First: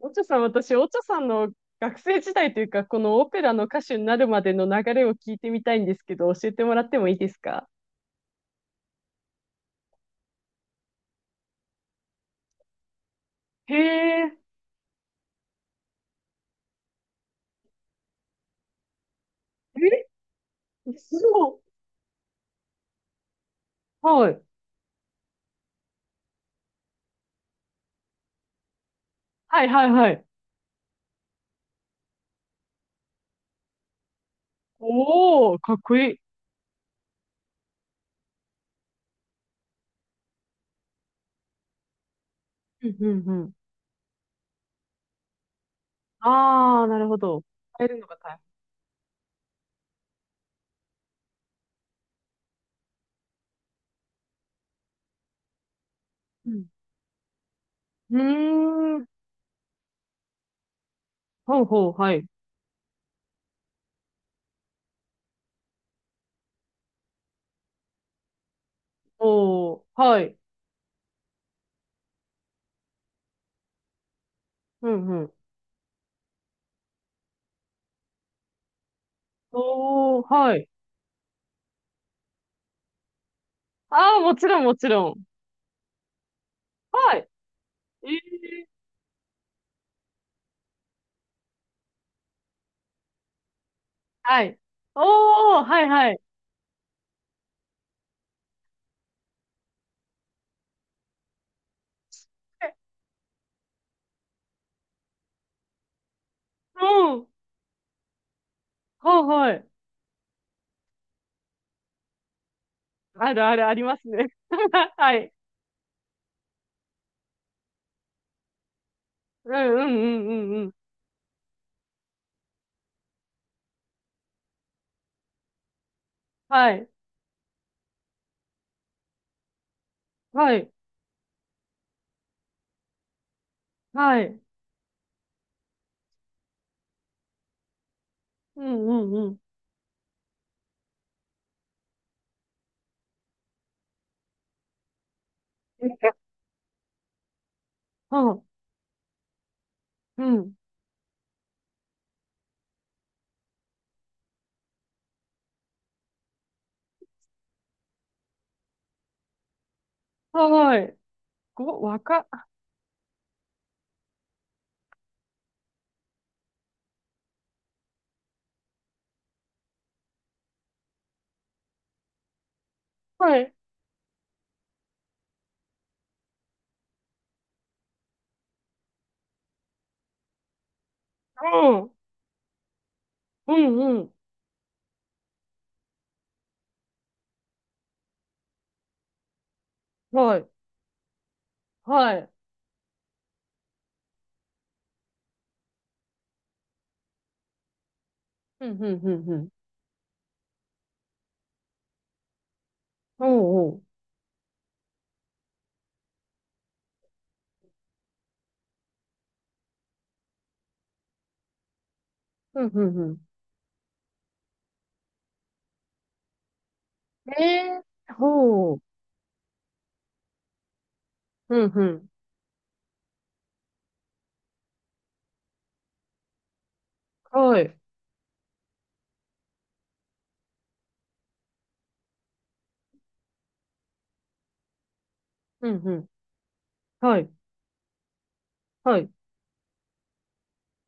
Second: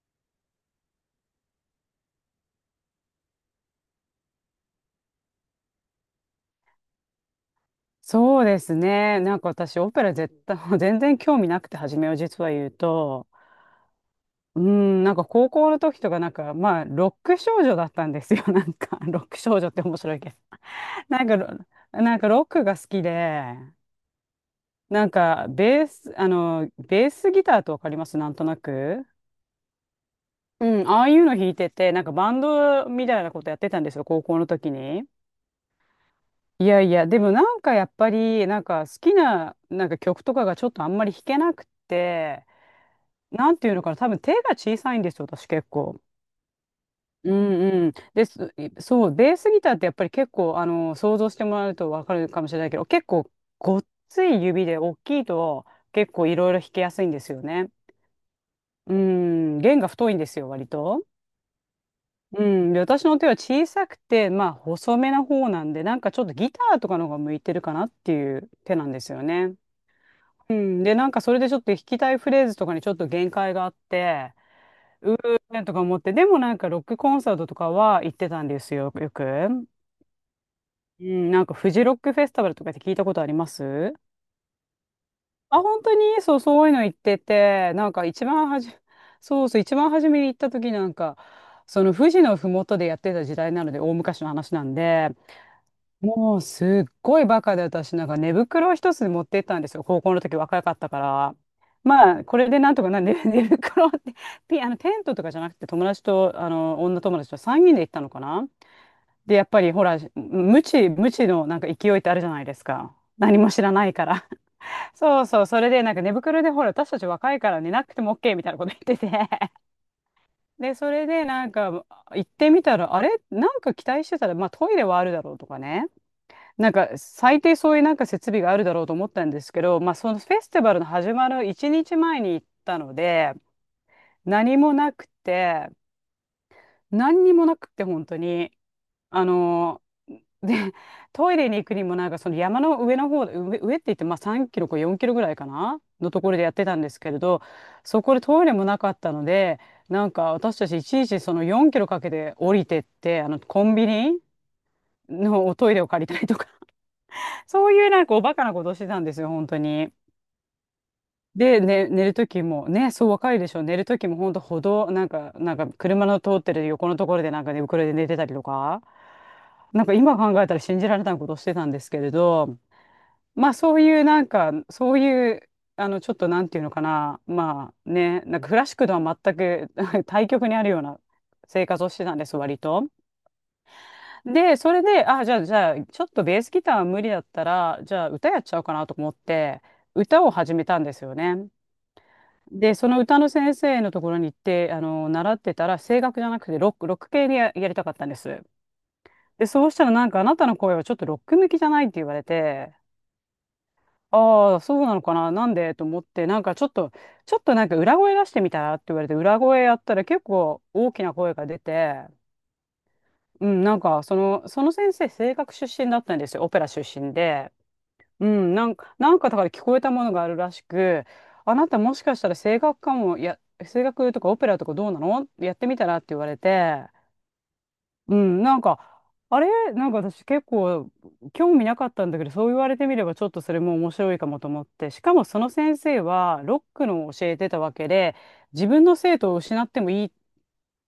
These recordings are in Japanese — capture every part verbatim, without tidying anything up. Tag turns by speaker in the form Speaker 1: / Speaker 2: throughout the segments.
Speaker 1: オチョさん、私、オチョさんの学生時代というか、このオペラの歌手になるまでの流れを聞いてみたいんですけど、教えてもらってもいいですか？
Speaker 2: そうですね。なんか私、オペラ絶対、全然興味なくて、初めう実は言うと、
Speaker 1: へえ。
Speaker 2: うん、なんか高校の時とか、なんか、まあ、ロック少女だったんですよ。なんか、ロック少女って面白いけど。
Speaker 1: え、そ
Speaker 2: なんかロ、
Speaker 1: う。
Speaker 2: なんかロックが好きで、
Speaker 1: はい。
Speaker 2: なんか、ベース、あの、ベースギターとわかりますなんとなく。
Speaker 1: はいはいはい。
Speaker 2: うん、ああいうの弾いてて、なんかバンドみたいなことやってたんですよ、高校の時に。
Speaker 1: おー、かっこいい。
Speaker 2: いやいや、でもなんかやっぱり、なんか好きな、なんか曲とかがちょっとあんまり弾けなくて、
Speaker 1: うんうんう
Speaker 2: な
Speaker 1: ん。
Speaker 2: んていうのかな、多分手が小さいんですよ、私結構。
Speaker 1: あー、なるほ
Speaker 2: う
Speaker 1: ど。
Speaker 2: ん
Speaker 1: 変
Speaker 2: う
Speaker 1: え
Speaker 2: ん。
Speaker 1: るのが
Speaker 2: で
Speaker 1: 大
Speaker 2: す、そう、ベースギターってやっぱり結構、あの、想像してもらうとわかるかもしれないけど、結構ごっつい指で大きいと結構いろいろ
Speaker 1: 変。
Speaker 2: 弾けやすいんですよね。
Speaker 1: う
Speaker 2: う
Speaker 1: ん。うーん。
Speaker 2: ん、弦が太いんですよ、割と。
Speaker 1: ほうほう、はい。
Speaker 2: うん、で、私の手は小さくて、まあ細めな方なんで、なんかちょっとギターとかの方が向いてるかなっていう手なんですよね。
Speaker 1: おー、はい。
Speaker 2: うん、で、なんかそれでちょっと弾きたいフレーズとかにちょっと限界があって、
Speaker 1: うんうん。
Speaker 2: えとか思って、でもなんかロックコンサートとかは行ってたんですよ、よく。
Speaker 1: おー、はい。
Speaker 2: うん、なんかフジロックフェスティバルとかって聞いたことあります？
Speaker 1: あー、もちろんもちろん。
Speaker 2: あ、本当にそう、そういうの行っ
Speaker 1: は
Speaker 2: て
Speaker 1: い。
Speaker 2: て、なんか
Speaker 1: え
Speaker 2: 一番は
Speaker 1: ー、
Speaker 2: じ、そうそう、一番初めに行った時なんか、その富士のふもとでやってた時代なので、大昔の
Speaker 1: は
Speaker 2: 話
Speaker 1: い。
Speaker 2: なんで、
Speaker 1: おー、はいはい。
Speaker 2: もうすっごいバカで私なんか寝袋を一つ持ってったんですよ、高校の時若かったから。まあこれでなん
Speaker 1: え、
Speaker 2: とかな寝、寝袋ってピあの、テントとかじゃなくて、友達と、あの、女
Speaker 1: う
Speaker 2: 友
Speaker 1: ん。
Speaker 2: 達とさんにんで行ったのかな。
Speaker 1: はい
Speaker 2: で、やっ
Speaker 1: は
Speaker 2: ぱ
Speaker 1: い。
Speaker 2: りほら、無知無知のなんか勢いってあるじゃないですか、
Speaker 1: あ
Speaker 2: 何
Speaker 1: る
Speaker 2: も
Speaker 1: あ
Speaker 2: 知
Speaker 1: るあ
Speaker 2: ら
Speaker 1: り
Speaker 2: ない
Speaker 1: ま
Speaker 2: か
Speaker 1: す
Speaker 2: ら。
Speaker 1: ね。は
Speaker 2: そう
Speaker 1: い。
Speaker 2: そう、それでなんか寝袋でほら、私たち若いから寝なくても OK みたいなこと言ってて、
Speaker 1: うんうんうんうんうん。
Speaker 2: で、それでなんか行ってみたら、あれ、なんか期待してたら、まあトイレはあるだろうとかね、
Speaker 1: は
Speaker 2: なん
Speaker 1: い。
Speaker 2: か最低そういうなんか設備があるだろうと思ったんですけど、まあ、そのフェス
Speaker 1: は
Speaker 2: ティ
Speaker 1: い。
Speaker 2: バルの始まるいちにちまえに行ったので、
Speaker 1: はい。
Speaker 2: 何もなくて、何にもなくて本当に、
Speaker 1: うんう
Speaker 2: あ
Speaker 1: んうん。
Speaker 2: のでトイレに行くにもなんかその山の上の方、上、上って言って、まあさんキロかよんキロぐらいかなのと
Speaker 1: う
Speaker 2: ころでやってたんですけれど、そこでト
Speaker 1: ん。
Speaker 2: イレもなかったので、なん
Speaker 1: う
Speaker 2: か
Speaker 1: ん。
Speaker 2: 私たちいちいちそのよんキロかけて降りてって、あのコンビニのおトイレを借りたりとか、そういうなんかおバカなことしてたんですよ、本当に。
Speaker 1: はい。
Speaker 2: で、
Speaker 1: ご、
Speaker 2: ね、
Speaker 1: わ
Speaker 2: 寝る
Speaker 1: か、
Speaker 2: ときも、ね、そう若いでしょ、寝るときも本当歩道、なんか、なんか車の通ってる横のところでなんか寝袋で寝てたりとか、なんか今考えたら信じられないことしてたんですけれど、
Speaker 1: は
Speaker 2: まあ
Speaker 1: い。
Speaker 2: そういうなんか、そういう、あの、ちょっとなんていうのかな、まあね、なんかクラシックとは全く 対極にあるような生
Speaker 1: う
Speaker 2: 活を
Speaker 1: ん。
Speaker 2: してたんです、割と。
Speaker 1: うんうん。
Speaker 2: で、それで、あ、じゃあ、じゃあ、ちょっとベースギターは無理だったら、じゃあ、歌やっちゃおうかなと思って、歌を
Speaker 1: はい。
Speaker 2: 始めたんですよね。
Speaker 1: はい。
Speaker 2: で、その歌の先生のところに行って、あの、習ってたら、声楽じゃなくて、ロック、ロック系でや、やりたかったんです。
Speaker 1: うんうんうんう
Speaker 2: で、
Speaker 1: ん。
Speaker 2: そうしたら、なんか、あなたの声はちょっとロック向きじゃないって言われて、
Speaker 1: おうおう。
Speaker 2: ああ、そうなのかな、なんでと思って、なんか、ちょっと、ちょっとなんか、裏声出してみたらって言われて、裏声やったら、結構大きな声が出て、
Speaker 1: うんうんう
Speaker 2: うん、なんか、その、その先生、声楽出身だったんですよ、オペラ出身
Speaker 1: ん。
Speaker 2: で。
Speaker 1: えー。
Speaker 2: うん、な
Speaker 1: ほ
Speaker 2: ん
Speaker 1: う。
Speaker 2: か、なんかだから聞こえたものがあるらしく、あ
Speaker 1: う
Speaker 2: な
Speaker 1: ん
Speaker 2: た
Speaker 1: う
Speaker 2: もし
Speaker 1: ん。
Speaker 2: かしたら声楽かも、や、声楽とかオペラとかどうなの、やってみたらって言われて、
Speaker 1: はい。
Speaker 2: うん、なんか、あれなんか私結構興味なかったんだけど、そう言われてみればちょっとそれも面白いかもと思って、しかもその
Speaker 1: うん
Speaker 2: 先
Speaker 1: う
Speaker 2: 生
Speaker 1: ん。
Speaker 2: はロックのを
Speaker 1: は
Speaker 2: 教
Speaker 1: い。
Speaker 2: えてたわけで、自分の
Speaker 1: はい。
Speaker 2: 生徒を失ってもいいっ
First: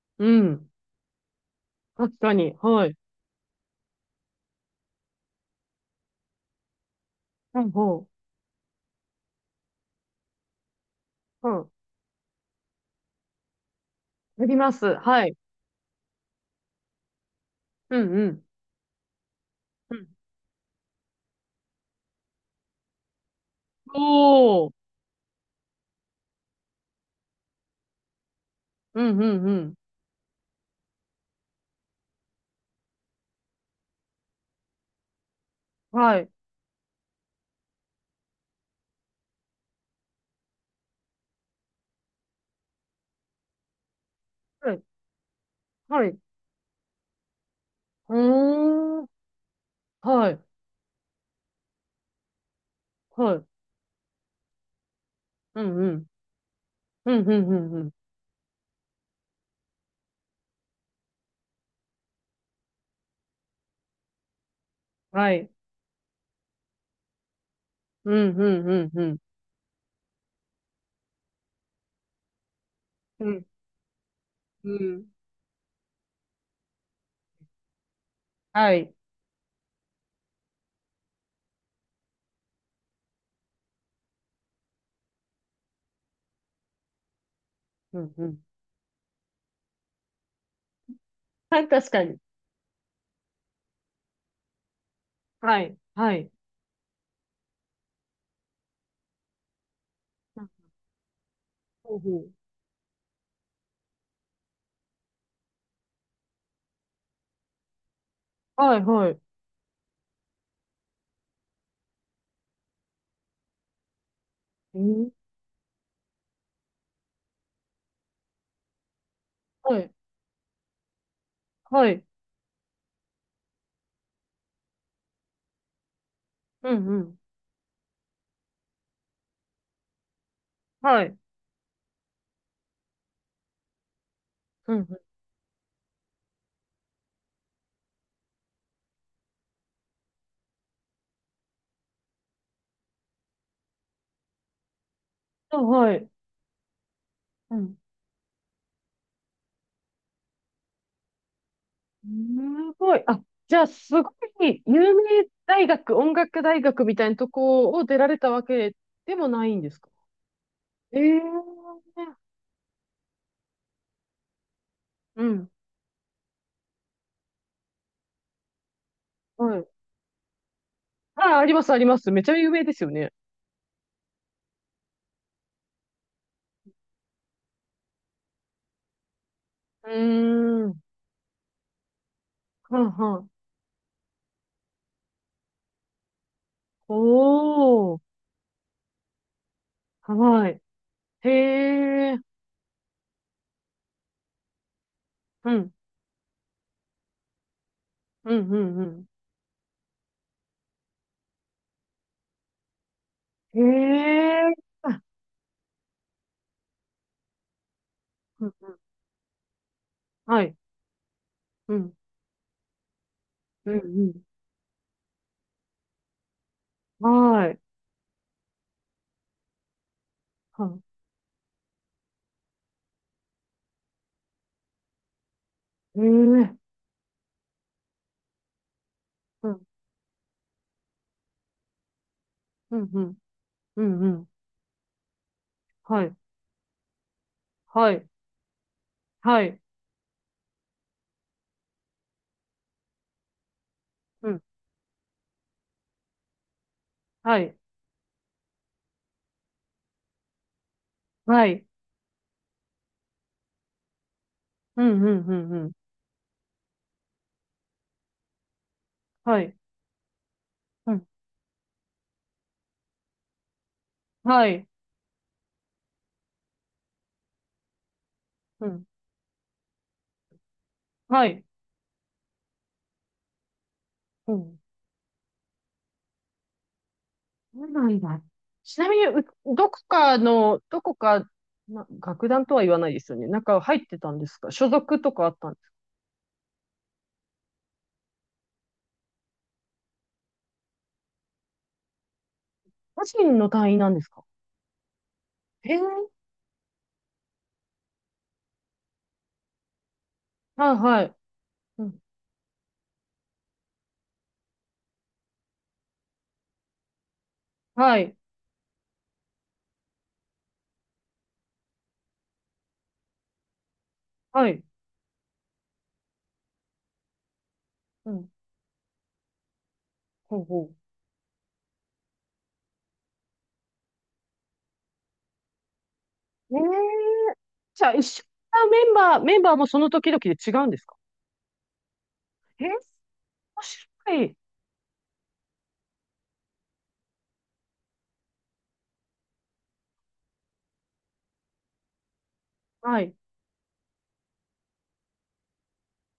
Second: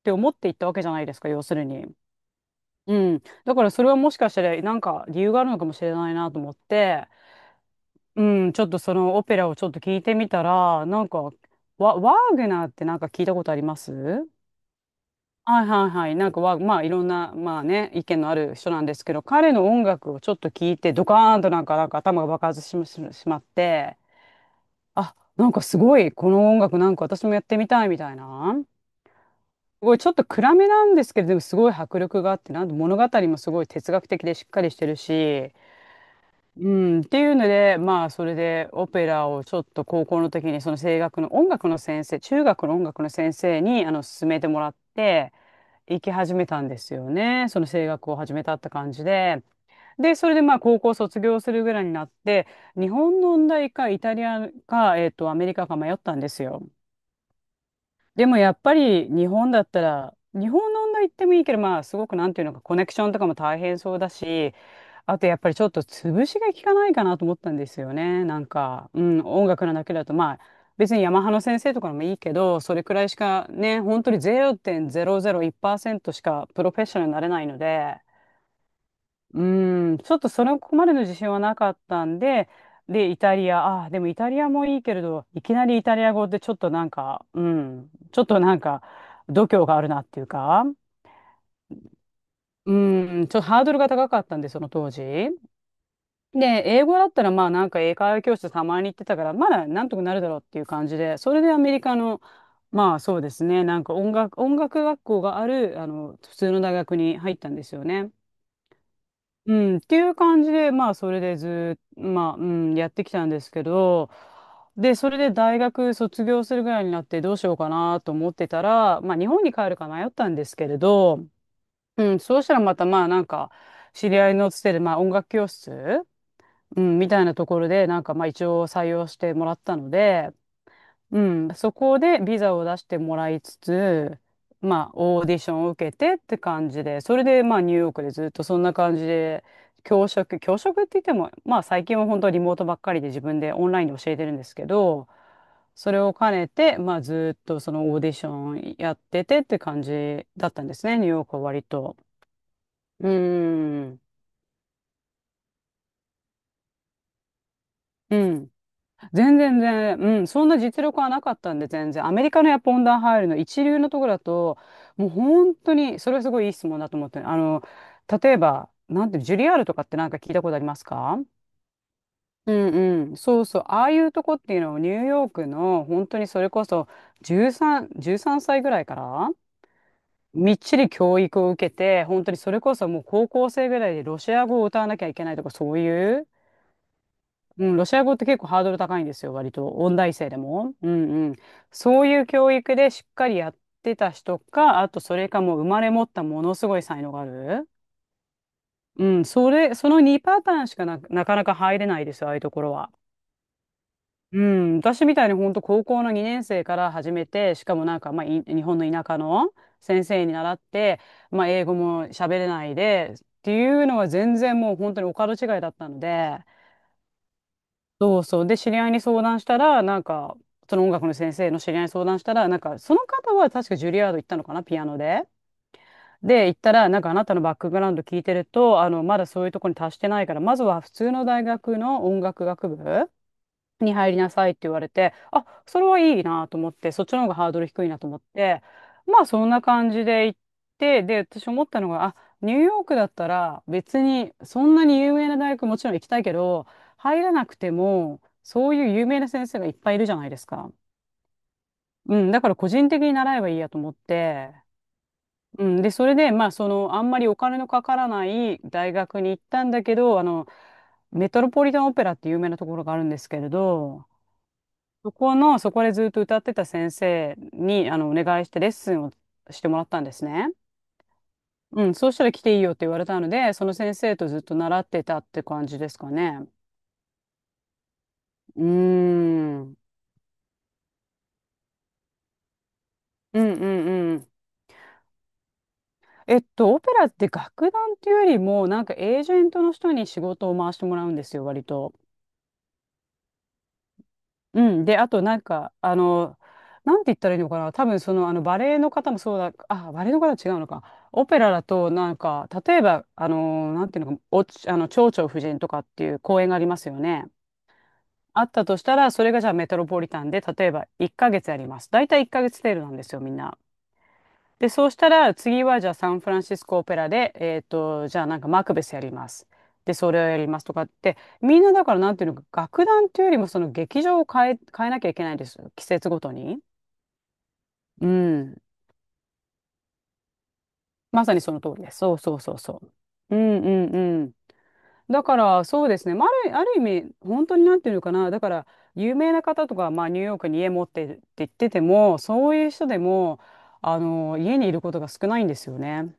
Speaker 2: て
Speaker 1: う
Speaker 2: 思っていった
Speaker 1: ん。
Speaker 2: わけじゃないですか、要するに。
Speaker 1: 確かに。はい。
Speaker 2: うん。だからそれはもしかしたらなんか理由があるのかもしれないなと思って、
Speaker 1: うん、ほ
Speaker 2: うん、ちょっとそのオペラをちょっと聞いてみたら、なんか、
Speaker 1: う。うん。
Speaker 2: ワ、ワーグナーってなんか聞いたことあります？
Speaker 1: やります。はい。
Speaker 2: はいはいはい。なんかワーまあいろんな、まあね、
Speaker 1: う
Speaker 2: 意
Speaker 1: ん
Speaker 2: 見
Speaker 1: う
Speaker 2: のあ
Speaker 1: ん。
Speaker 2: る人なんですけど、彼の音楽をちょっと聞いて、ドカーンとなんか、なんか頭が爆発しま、ししまって、
Speaker 1: おー。
Speaker 2: あ、なんかすごい、この音楽なんか私もやってみたいみたいな。
Speaker 1: うんうんうん。
Speaker 2: すごいちょっと暗めなんですけど、でもすごい迫力があって、なんで物語もすごい哲学的でしっかりしてるし、
Speaker 1: はい。
Speaker 2: うん、っていうので、まあ、それでオペラをちょっと高校の時に、その声楽の音楽の先生、中学の音楽の先生に、あの、勧めてもら
Speaker 1: は
Speaker 2: っ
Speaker 1: い。
Speaker 2: て、行
Speaker 1: はい。
Speaker 2: き
Speaker 1: う
Speaker 2: 始めたんですよね。その声楽を始めたって感
Speaker 1: ー
Speaker 2: じ
Speaker 1: ん。
Speaker 2: で。で、そ
Speaker 1: は
Speaker 2: れ
Speaker 1: い。
Speaker 2: でまあ、高校卒業するぐらいになって、日本の
Speaker 1: は
Speaker 2: 音
Speaker 1: い。
Speaker 2: 大か、イタリアか、えっと、アメリ
Speaker 1: う
Speaker 2: カか
Speaker 1: んう
Speaker 2: 迷っ
Speaker 1: ん。
Speaker 2: たんですよ。
Speaker 1: うんうんうんうん。
Speaker 2: でもやっぱり、日本だったら、日本の音大行ってもいいけど、まあ、すごく、なんていうのか、コネクションとかも大変そうだし、あと
Speaker 1: は
Speaker 2: やっぱ
Speaker 1: い。
Speaker 2: りちょっと潰しが効かないかなと思ったんですよ
Speaker 1: う
Speaker 2: ね。な
Speaker 1: んう
Speaker 2: ん
Speaker 1: んう
Speaker 2: か、
Speaker 1: ん
Speaker 2: う
Speaker 1: うん。
Speaker 2: ん、音楽のだけだと、まあ、別にヤマハの先生とかのもいいけど、それくらいし
Speaker 1: うん。
Speaker 2: かね、本当に
Speaker 1: うん。
Speaker 2: ゼロてんゼロゼロいちパーセントしかプロフェッショナルになれないので、
Speaker 1: はい。
Speaker 2: うん、ちょっとそれここまでの自信はなかったんで、で、イタリア、ああ、でもイタリアもいいけれど、いきなりイタリア語でちょっとなんか、うん、
Speaker 1: うん
Speaker 2: ちょ
Speaker 1: う
Speaker 2: っと
Speaker 1: ん。
Speaker 2: なんか、度胸があるなっていうか、
Speaker 1: はい、確かに。
Speaker 2: うん、ちょっとハードルが高かったんで、その当時。
Speaker 1: はい。はい。
Speaker 2: で、英語だったらまあなんか英会話教室たまに行ってたから、まだなんとかなるだろ
Speaker 1: う
Speaker 2: うっ
Speaker 1: ん、
Speaker 2: ていう感じで、それでアメリ
Speaker 1: ほ
Speaker 2: カ
Speaker 1: うほ
Speaker 2: の、
Speaker 1: う。
Speaker 2: まあそうですね、なんか音楽、音楽学校がある、あの、普通の大学に入ったんですよね。
Speaker 1: はい、はい。
Speaker 2: うん、っていう感じで、まあそれでずーっと、まあ、うん、やってきたんですけど、
Speaker 1: え
Speaker 2: で、そ
Speaker 1: ー、
Speaker 2: れで大学卒業するぐらいになってどうしようかなと思ってたら、まあ日本に帰る
Speaker 1: は
Speaker 2: か
Speaker 1: い。
Speaker 2: 迷ったんですけれど、
Speaker 1: はい。
Speaker 2: うん、そうしたらまたまあなんか、知り合いのつてで、まあ音楽教室
Speaker 1: う
Speaker 2: う
Speaker 1: んう
Speaker 2: ん、み
Speaker 1: ん。
Speaker 2: たいなところで、なんかまあ一応採用してもらったので、
Speaker 1: はい。
Speaker 2: うん、そこでビザを出してもらいつつ、
Speaker 1: うんう
Speaker 2: まあ
Speaker 1: ん。
Speaker 2: オーディションを受けてって感じで、それでまあニューヨークでずっとそんな感じで、教職、教職って言っても、まあ最近は本当リモートばっかりで自分でオンラインで教えてるんですけど、
Speaker 1: あ、
Speaker 2: そ
Speaker 1: は
Speaker 2: れ
Speaker 1: い。
Speaker 2: を兼ねて、まあずっ
Speaker 1: う
Speaker 2: とそ
Speaker 1: ん。
Speaker 2: のオーディションやっててって感じだったんですね、ニューヨークは割と。
Speaker 1: すごい。
Speaker 2: う
Speaker 1: あ、じゃあ、
Speaker 2: ん、
Speaker 1: すごい、有名大学、音楽大学みたいなとこを出ら
Speaker 2: う
Speaker 1: れたわ
Speaker 2: ん。
Speaker 1: けでも
Speaker 2: 全
Speaker 1: ない
Speaker 2: 然
Speaker 1: ん
Speaker 2: 全
Speaker 1: ですか？
Speaker 2: 然、うん、そんな実力は
Speaker 1: え
Speaker 2: なかったんで、
Speaker 1: え、
Speaker 2: 全然。アメリカのやっぱ温暖入るの一流のところだと、もう
Speaker 1: うん。
Speaker 2: 本当に、それはすごいいい質問だと思ってあの、例えば、なんていうの、ジュリアー
Speaker 1: は
Speaker 2: ル
Speaker 1: い。
Speaker 2: とかってなんか聞いたことありますか？
Speaker 1: あ、あります、あります。めちゃ有
Speaker 2: う
Speaker 1: 名ですよ
Speaker 2: ん
Speaker 1: ね。
Speaker 2: うん、そうそう、ああいうとこっていうのをニューヨークの本当にそれこそ13、13歳ぐらいから
Speaker 1: う
Speaker 2: みっ
Speaker 1: ー
Speaker 2: ち
Speaker 1: ん。
Speaker 2: り教育を受けて、本当にそれこ
Speaker 1: は
Speaker 2: そ
Speaker 1: ん
Speaker 2: もう
Speaker 1: は
Speaker 2: 高
Speaker 1: ん。
Speaker 2: 校生ぐらいでロシア語を歌わなきゃいけないとかそういううん、ロ
Speaker 1: お
Speaker 2: シ
Speaker 1: ー。
Speaker 2: ア語って結構ハードル高いんですよ、割と。音大生で
Speaker 1: はい。
Speaker 2: も。うん
Speaker 1: へ
Speaker 2: うん。そう
Speaker 1: え。
Speaker 2: いう教育でしっかりやってた人か、あとそれか
Speaker 1: う
Speaker 2: もう生
Speaker 1: ん。
Speaker 2: まれ持ったものすごい才能がある。
Speaker 1: うん、うん、
Speaker 2: うん、それ、そのにパターンしかな、なかなか入れないですよ、ああいうところは。
Speaker 1: うん。
Speaker 2: う
Speaker 1: へえ。
Speaker 2: ん、私みたいに本当高校のにねん生から始めて、しかもなんか、まあ、い
Speaker 1: うん、
Speaker 2: 日本の田舎の先生に
Speaker 1: は
Speaker 2: 習
Speaker 1: い。
Speaker 2: って、まあ、英
Speaker 1: う
Speaker 2: 語
Speaker 1: ん。
Speaker 2: も喋れないで、って
Speaker 1: う
Speaker 2: いうのは
Speaker 1: ん、
Speaker 2: 全然もう本当にお門違いだったので、
Speaker 1: うん。はい。
Speaker 2: そうそう。で、知り合いに相談したら、なんか、
Speaker 1: は
Speaker 2: そ
Speaker 1: い。
Speaker 2: の音楽の先生の知り合いに相談したら、なんか、その方は確かジュリアード行ったのかな、ピアノで。
Speaker 1: へ
Speaker 2: で、
Speaker 1: え。
Speaker 2: 行ったら、なんかあなたのバックグラウンド聞いてると、あの、まだそう
Speaker 1: う
Speaker 2: いう
Speaker 1: ん。
Speaker 2: とこに達してないから、まずは普通の大学の音楽学
Speaker 1: うん、う
Speaker 2: 部
Speaker 1: ん。う
Speaker 2: に
Speaker 1: ん、う
Speaker 2: 入り
Speaker 1: ん。
Speaker 2: なさいって言われて、あ、それは
Speaker 1: はい。
Speaker 2: いいなと思って、そっちの方がハードル低い
Speaker 1: は
Speaker 2: なと
Speaker 1: い。
Speaker 2: 思って、まあ
Speaker 1: は
Speaker 2: そん
Speaker 1: い。
Speaker 2: な感じで行って、で、私思ったのが、あ、ニューヨークだったら別
Speaker 1: う
Speaker 2: に
Speaker 1: ん。
Speaker 2: そんなに有名な大学もちろん行きたいけど、入ら
Speaker 1: は
Speaker 2: なく
Speaker 1: い。
Speaker 2: ても、そういう有名な先生がいっぱいいるじゃないですか。
Speaker 1: はい。
Speaker 2: うん、だから個人的に習えばいいやと思って、
Speaker 1: うん、うん、うん、う
Speaker 2: う
Speaker 1: ん。
Speaker 2: ん、で、それで、まあその、あんまりお金のかからない大学に
Speaker 1: は
Speaker 2: 行っ
Speaker 1: い。
Speaker 2: たんだけど、あの、
Speaker 1: うん。
Speaker 2: メトロポリタンオペラって有名なところがあるんですけれど、
Speaker 1: はい。
Speaker 2: そこの、そこでずっと歌ってた先生に、あの、お願いして
Speaker 1: う
Speaker 2: レッ
Speaker 1: ん。
Speaker 2: スンをしてもらったんですね。
Speaker 1: はい。
Speaker 2: うん、そうしたら来ていいよって言われたので、その先生と
Speaker 1: う
Speaker 2: ずっと
Speaker 1: ん。
Speaker 2: 習ってたって感じですかね。
Speaker 1: そうなんだ。
Speaker 2: うー
Speaker 1: ちなみに、う
Speaker 2: ん。う
Speaker 1: ど
Speaker 2: ん
Speaker 1: こかの、どこか、な、楽団とは言わないですよね。な
Speaker 2: う
Speaker 1: ん
Speaker 2: ん
Speaker 1: か入ってた
Speaker 2: う
Speaker 1: んで
Speaker 2: ん。
Speaker 1: すか？所属とかあったんですか？
Speaker 2: えっと、オペラって楽団っていうよりも、なんかエージェントの人に仕事を回してもらうんですよ、割と。
Speaker 1: 個人の単位なんですか？
Speaker 2: うん。で、あとなん
Speaker 1: え
Speaker 2: か、
Speaker 1: ー、
Speaker 2: あの、なんて言ったらいいのかな。多分その、あの、バレエの方もそうだ、あ、バレエの方は違うの
Speaker 1: はい
Speaker 2: か。
Speaker 1: はい。
Speaker 2: オペラだ
Speaker 1: う
Speaker 2: と、
Speaker 1: ん、
Speaker 2: なんか、例えば、あの、なんていうのか、お、あの、蝶々夫人とかっていう公演がありますよね。
Speaker 1: はい、
Speaker 2: あったとしたら、それがじゃあメトロポリタンで、例えばいっかげつやります。大体いっかげつ程度なんですよ、みんな。
Speaker 1: はい。
Speaker 2: で、そうしたら、次はじゃあサンフランシスコオペラで、えっと、
Speaker 1: う
Speaker 2: じゃあ
Speaker 1: ん、
Speaker 2: なんかマクベスやります。で、それをや
Speaker 1: ほう
Speaker 2: ります
Speaker 1: ほ
Speaker 2: とかって、みんなだからなんていうのか、楽団っていうよりもその劇場を変え、変えなきゃいけないんですよ。季節ごと
Speaker 1: う。え
Speaker 2: に。
Speaker 1: ー、じゃあ一
Speaker 2: う
Speaker 1: 緒
Speaker 2: ん。
Speaker 1: なメンバー、メンバー、もその時々で違うんですか？
Speaker 2: まさにその通りです。そうそうそう
Speaker 1: えー、面
Speaker 2: そう。うんうん
Speaker 1: 白
Speaker 2: うん。
Speaker 1: い。
Speaker 2: だからそうですね、まあ、ある、ある意味本当になんていうのかなだから有名な方とか、まあ、ニューヨークに家持ってるって言っててもそういう人で
Speaker 1: はい。
Speaker 2: もあの家にいることが少ないんですよね。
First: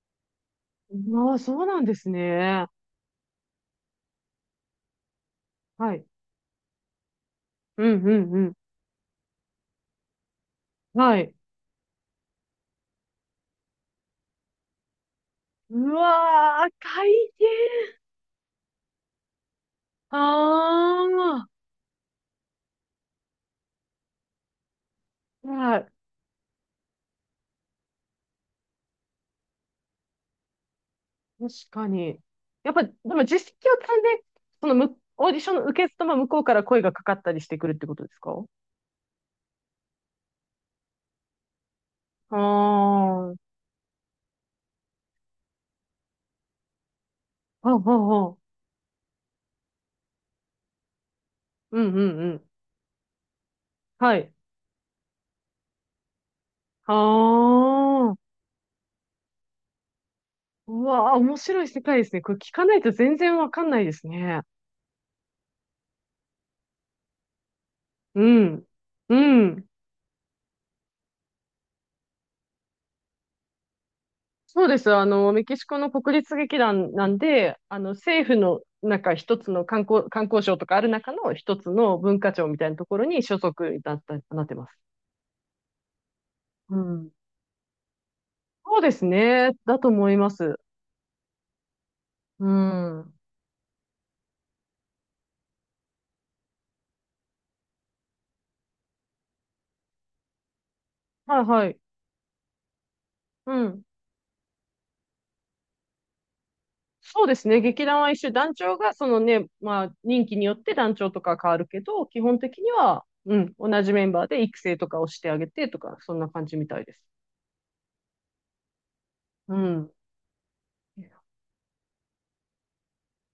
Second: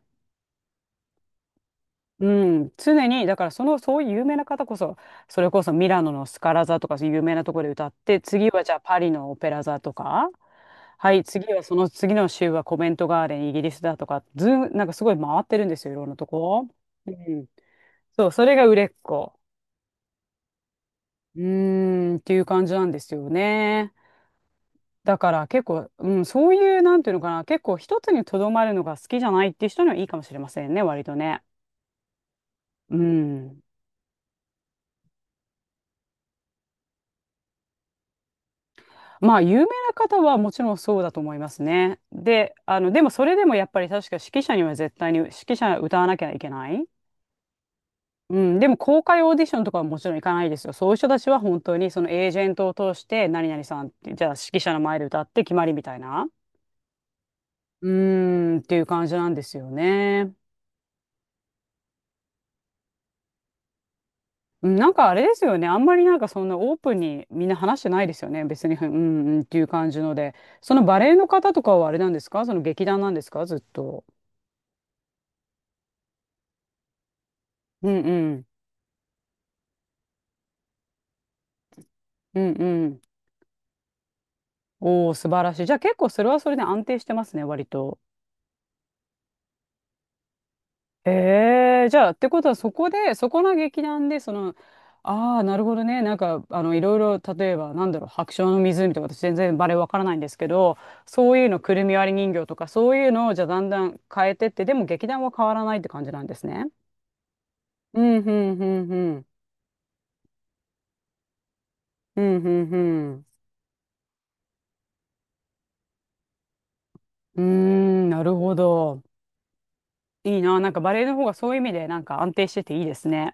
Speaker 1: まあ、そうなんです
Speaker 2: う
Speaker 1: ね。
Speaker 2: ん、常にだからそのそういう有名な方こそそれこそミ
Speaker 1: は
Speaker 2: ラ
Speaker 1: い。
Speaker 2: ノのスカラ座とかそういう有名なところで
Speaker 1: う
Speaker 2: 歌っ
Speaker 1: ん、う
Speaker 2: て
Speaker 1: ん、う
Speaker 2: 次
Speaker 1: ん。
Speaker 2: はじゃあパリのオペラ座とかは
Speaker 1: は
Speaker 2: い
Speaker 1: い。
Speaker 2: 次はその次の週はコメントガーデンイギリスだとかずんなんかすごい回ってるんです
Speaker 1: う
Speaker 2: よいろんなと
Speaker 1: わ
Speaker 2: こ。
Speaker 1: ー、大
Speaker 2: うん、
Speaker 1: 変。
Speaker 2: そうそれが売れっ子。
Speaker 1: あ
Speaker 2: う
Speaker 1: あ。
Speaker 2: ーんっていう感じなんですよね。だから
Speaker 1: は
Speaker 2: 結
Speaker 1: い、
Speaker 2: 構、うん、そういうなんていうのかな結構一つにとどまるのが好きじゃないっていう人にはいいかもしれませんね割とね。
Speaker 1: 確かに。やっぱ、で
Speaker 2: う
Speaker 1: も実績
Speaker 2: ん
Speaker 1: を積んで、そのむ、オーディションの受け付けも向こうから声がかかったりしてくるってことですか？
Speaker 2: まあ、有名な方はもちろんそうだと思いますね。
Speaker 1: あ
Speaker 2: で、あの、でもそ
Speaker 1: あ、は
Speaker 2: れでもやっぱり確か指揮者には絶対に指揮者歌わなきゃいけない。
Speaker 1: あ、はあ、
Speaker 2: うん、でも公開オーディションとかはもちろん行かないですよ。そういう人たちは本当
Speaker 1: うん
Speaker 2: に
Speaker 1: う
Speaker 2: その
Speaker 1: んう
Speaker 2: エージ
Speaker 1: ん。
Speaker 2: ェントを通して何々さんって、
Speaker 1: は
Speaker 2: じゃあ
Speaker 1: い。
Speaker 2: 指揮者の前で歌って決まりみたいな。
Speaker 1: あ
Speaker 2: う
Speaker 1: あ、
Speaker 2: ーん、っていう感じなんですよね。
Speaker 1: うわあ、面白い世界ですね。これ聞かないと全然わかんないですね。
Speaker 2: うんなんかあれですよね。あんまりなんかそんなオープンにみんな話してないで
Speaker 1: う
Speaker 2: すよね。
Speaker 1: ん。
Speaker 2: 別に、うんう
Speaker 1: う
Speaker 2: んってい
Speaker 1: ん。
Speaker 2: う感じので。そのバレエの方とかはあれなんですかその劇団なんですかずっと。
Speaker 1: そうです。あの、メキシコの国立劇団なんで、あ
Speaker 2: う
Speaker 1: の、
Speaker 2: ん
Speaker 1: 政
Speaker 2: う
Speaker 1: 府
Speaker 2: ん
Speaker 1: の、なんか一つの観光、観光省とかある中の一つの文化
Speaker 2: う
Speaker 1: 庁
Speaker 2: ん
Speaker 1: みた
Speaker 2: う
Speaker 1: いなとこ
Speaker 2: ん。
Speaker 1: ろに所属になった、なってます。
Speaker 2: おお、素晴らしい。じゃあ結構それはそれで
Speaker 1: う
Speaker 2: 安定し
Speaker 1: ん。
Speaker 2: てますね、割と。
Speaker 1: そうですね。だと思います。
Speaker 2: ええ、じゃあってこ
Speaker 1: う
Speaker 2: とはそこ
Speaker 1: ん。
Speaker 2: で、そこの劇団で、その、ああ、なるほどね。なんか、あの、いろいろ、例えば、なんだろう、白鳥の湖とか、私全然バレエわからないんですけど、そう
Speaker 1: はい
Speaker 2: いうの、
Speaker 1: は
Speaker 2: く
Speaker 1: い。
Speaker 2: るみ割り人形とか、そういうのを、じゃあ
Speaker 1: う
Speaker 2: だんだ
Speaker 1: ん。
Speaker 2: ん変えてって、でも劇団は変わらないって感じなんですね。
Speaker 1: そうですね。劇団
Speaker 2: う
Speaker 1: は一
Speaker 2: ん、う
Speaker 1: 緒。団
Speaker 2: ん、う
Speaker 1: 長
Speaker 2: ん、
Speaker 1: が、そ
Speaker 2: う
Speaker 1: の
Speaker 2: ん。
Speaker 1: ね、まあ、任期によって団長とか変わるけど、基
Speaker 2: うん、
Speaker 1: 本
Speaker 2: う
Speaker 1: 的
Speaker 2: ん、
Speaker 1: に
Speaker 2: う
Speaker 1: は、
Speaker 2: ん。
Speaker 1: うん、同じメンバーで育成とかをしてあげてとか、そんな感じみたいです。
Speaker 2: うーん、なるほど。
Speaker 1: うん。
Speaker 2: いいな。なんかバレエの方がそういう意味で、なんか安定してていいですね。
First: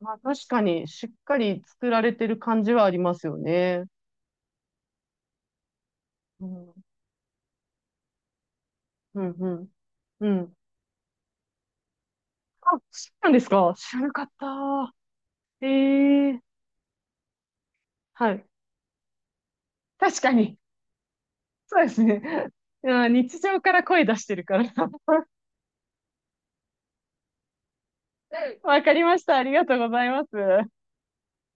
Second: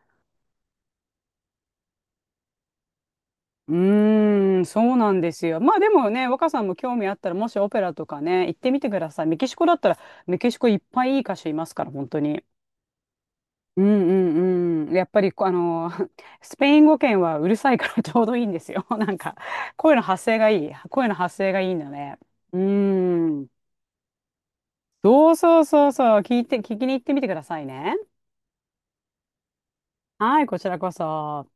Speaker 1: まあ、確かに、しっかり作られてる感じはありますよ
Speaker 2: う
Speaker 1: ね。
Speaker 2: ーん、そうなんですよ。まあでもね、
Speaker 1: う
Speaker 2: 若さん
Speaker 1: ん、
Speaker 2: も興味あったら、もしオペラとかね、行ってみてくだ
Speaker 1: う
Speaker 2: さい。
Speaker 1: ん、
Speaker 2: メキ
Speaker 1: う
Speaker 2: シコ
Speaker 1: ん。
Speaker 2: だったら、
Speaker 1: う
Speaker 2: メキ
Speaker 1: ん。
Speaker 2: シコいっぱいいい歌手いますから、本当に。
Speaker 1: あ、そうなんですか？
Speaker 2: うん
Speaker 1: 知らなかっ
Speaker 2: うんう
Speaker 1: た。
Speaker 2: ん。やっぱりこう、あ
Speaker 1: え
Speaker 2: の、
Speaker 1: え、
Speaker 2: スペイン語圏はうるさいから ちょう
Speaker 1: は
Speaker 2: どい
Speaker 1: い。
Speaker 2: いんですよ。なんか、声の
Speaker 1: 確
Speaker 2: 発
Speaker 1: か
Speaker 2: 声が
Speaker 1: に。
Speaker 2: いい。声の発声がいいん
Speaker 1: そうで
Speaker 2: だ
Speaker 1: す
Speaker 2: ね。
Speaker 1: ね。
Speaker 2: うー
Speaker 1: うん、日
Speaker 2: ん。
Speaker 1: 常から声出してるから。
Speaker 2: そうそうそうそう。聞いて、聞きに行ってみてくださいね。
Speaker 1: わかりました。ありがとうございま
Speaker 2: は
Speaker 1: す。
Speaker 2: い、こちらこそ。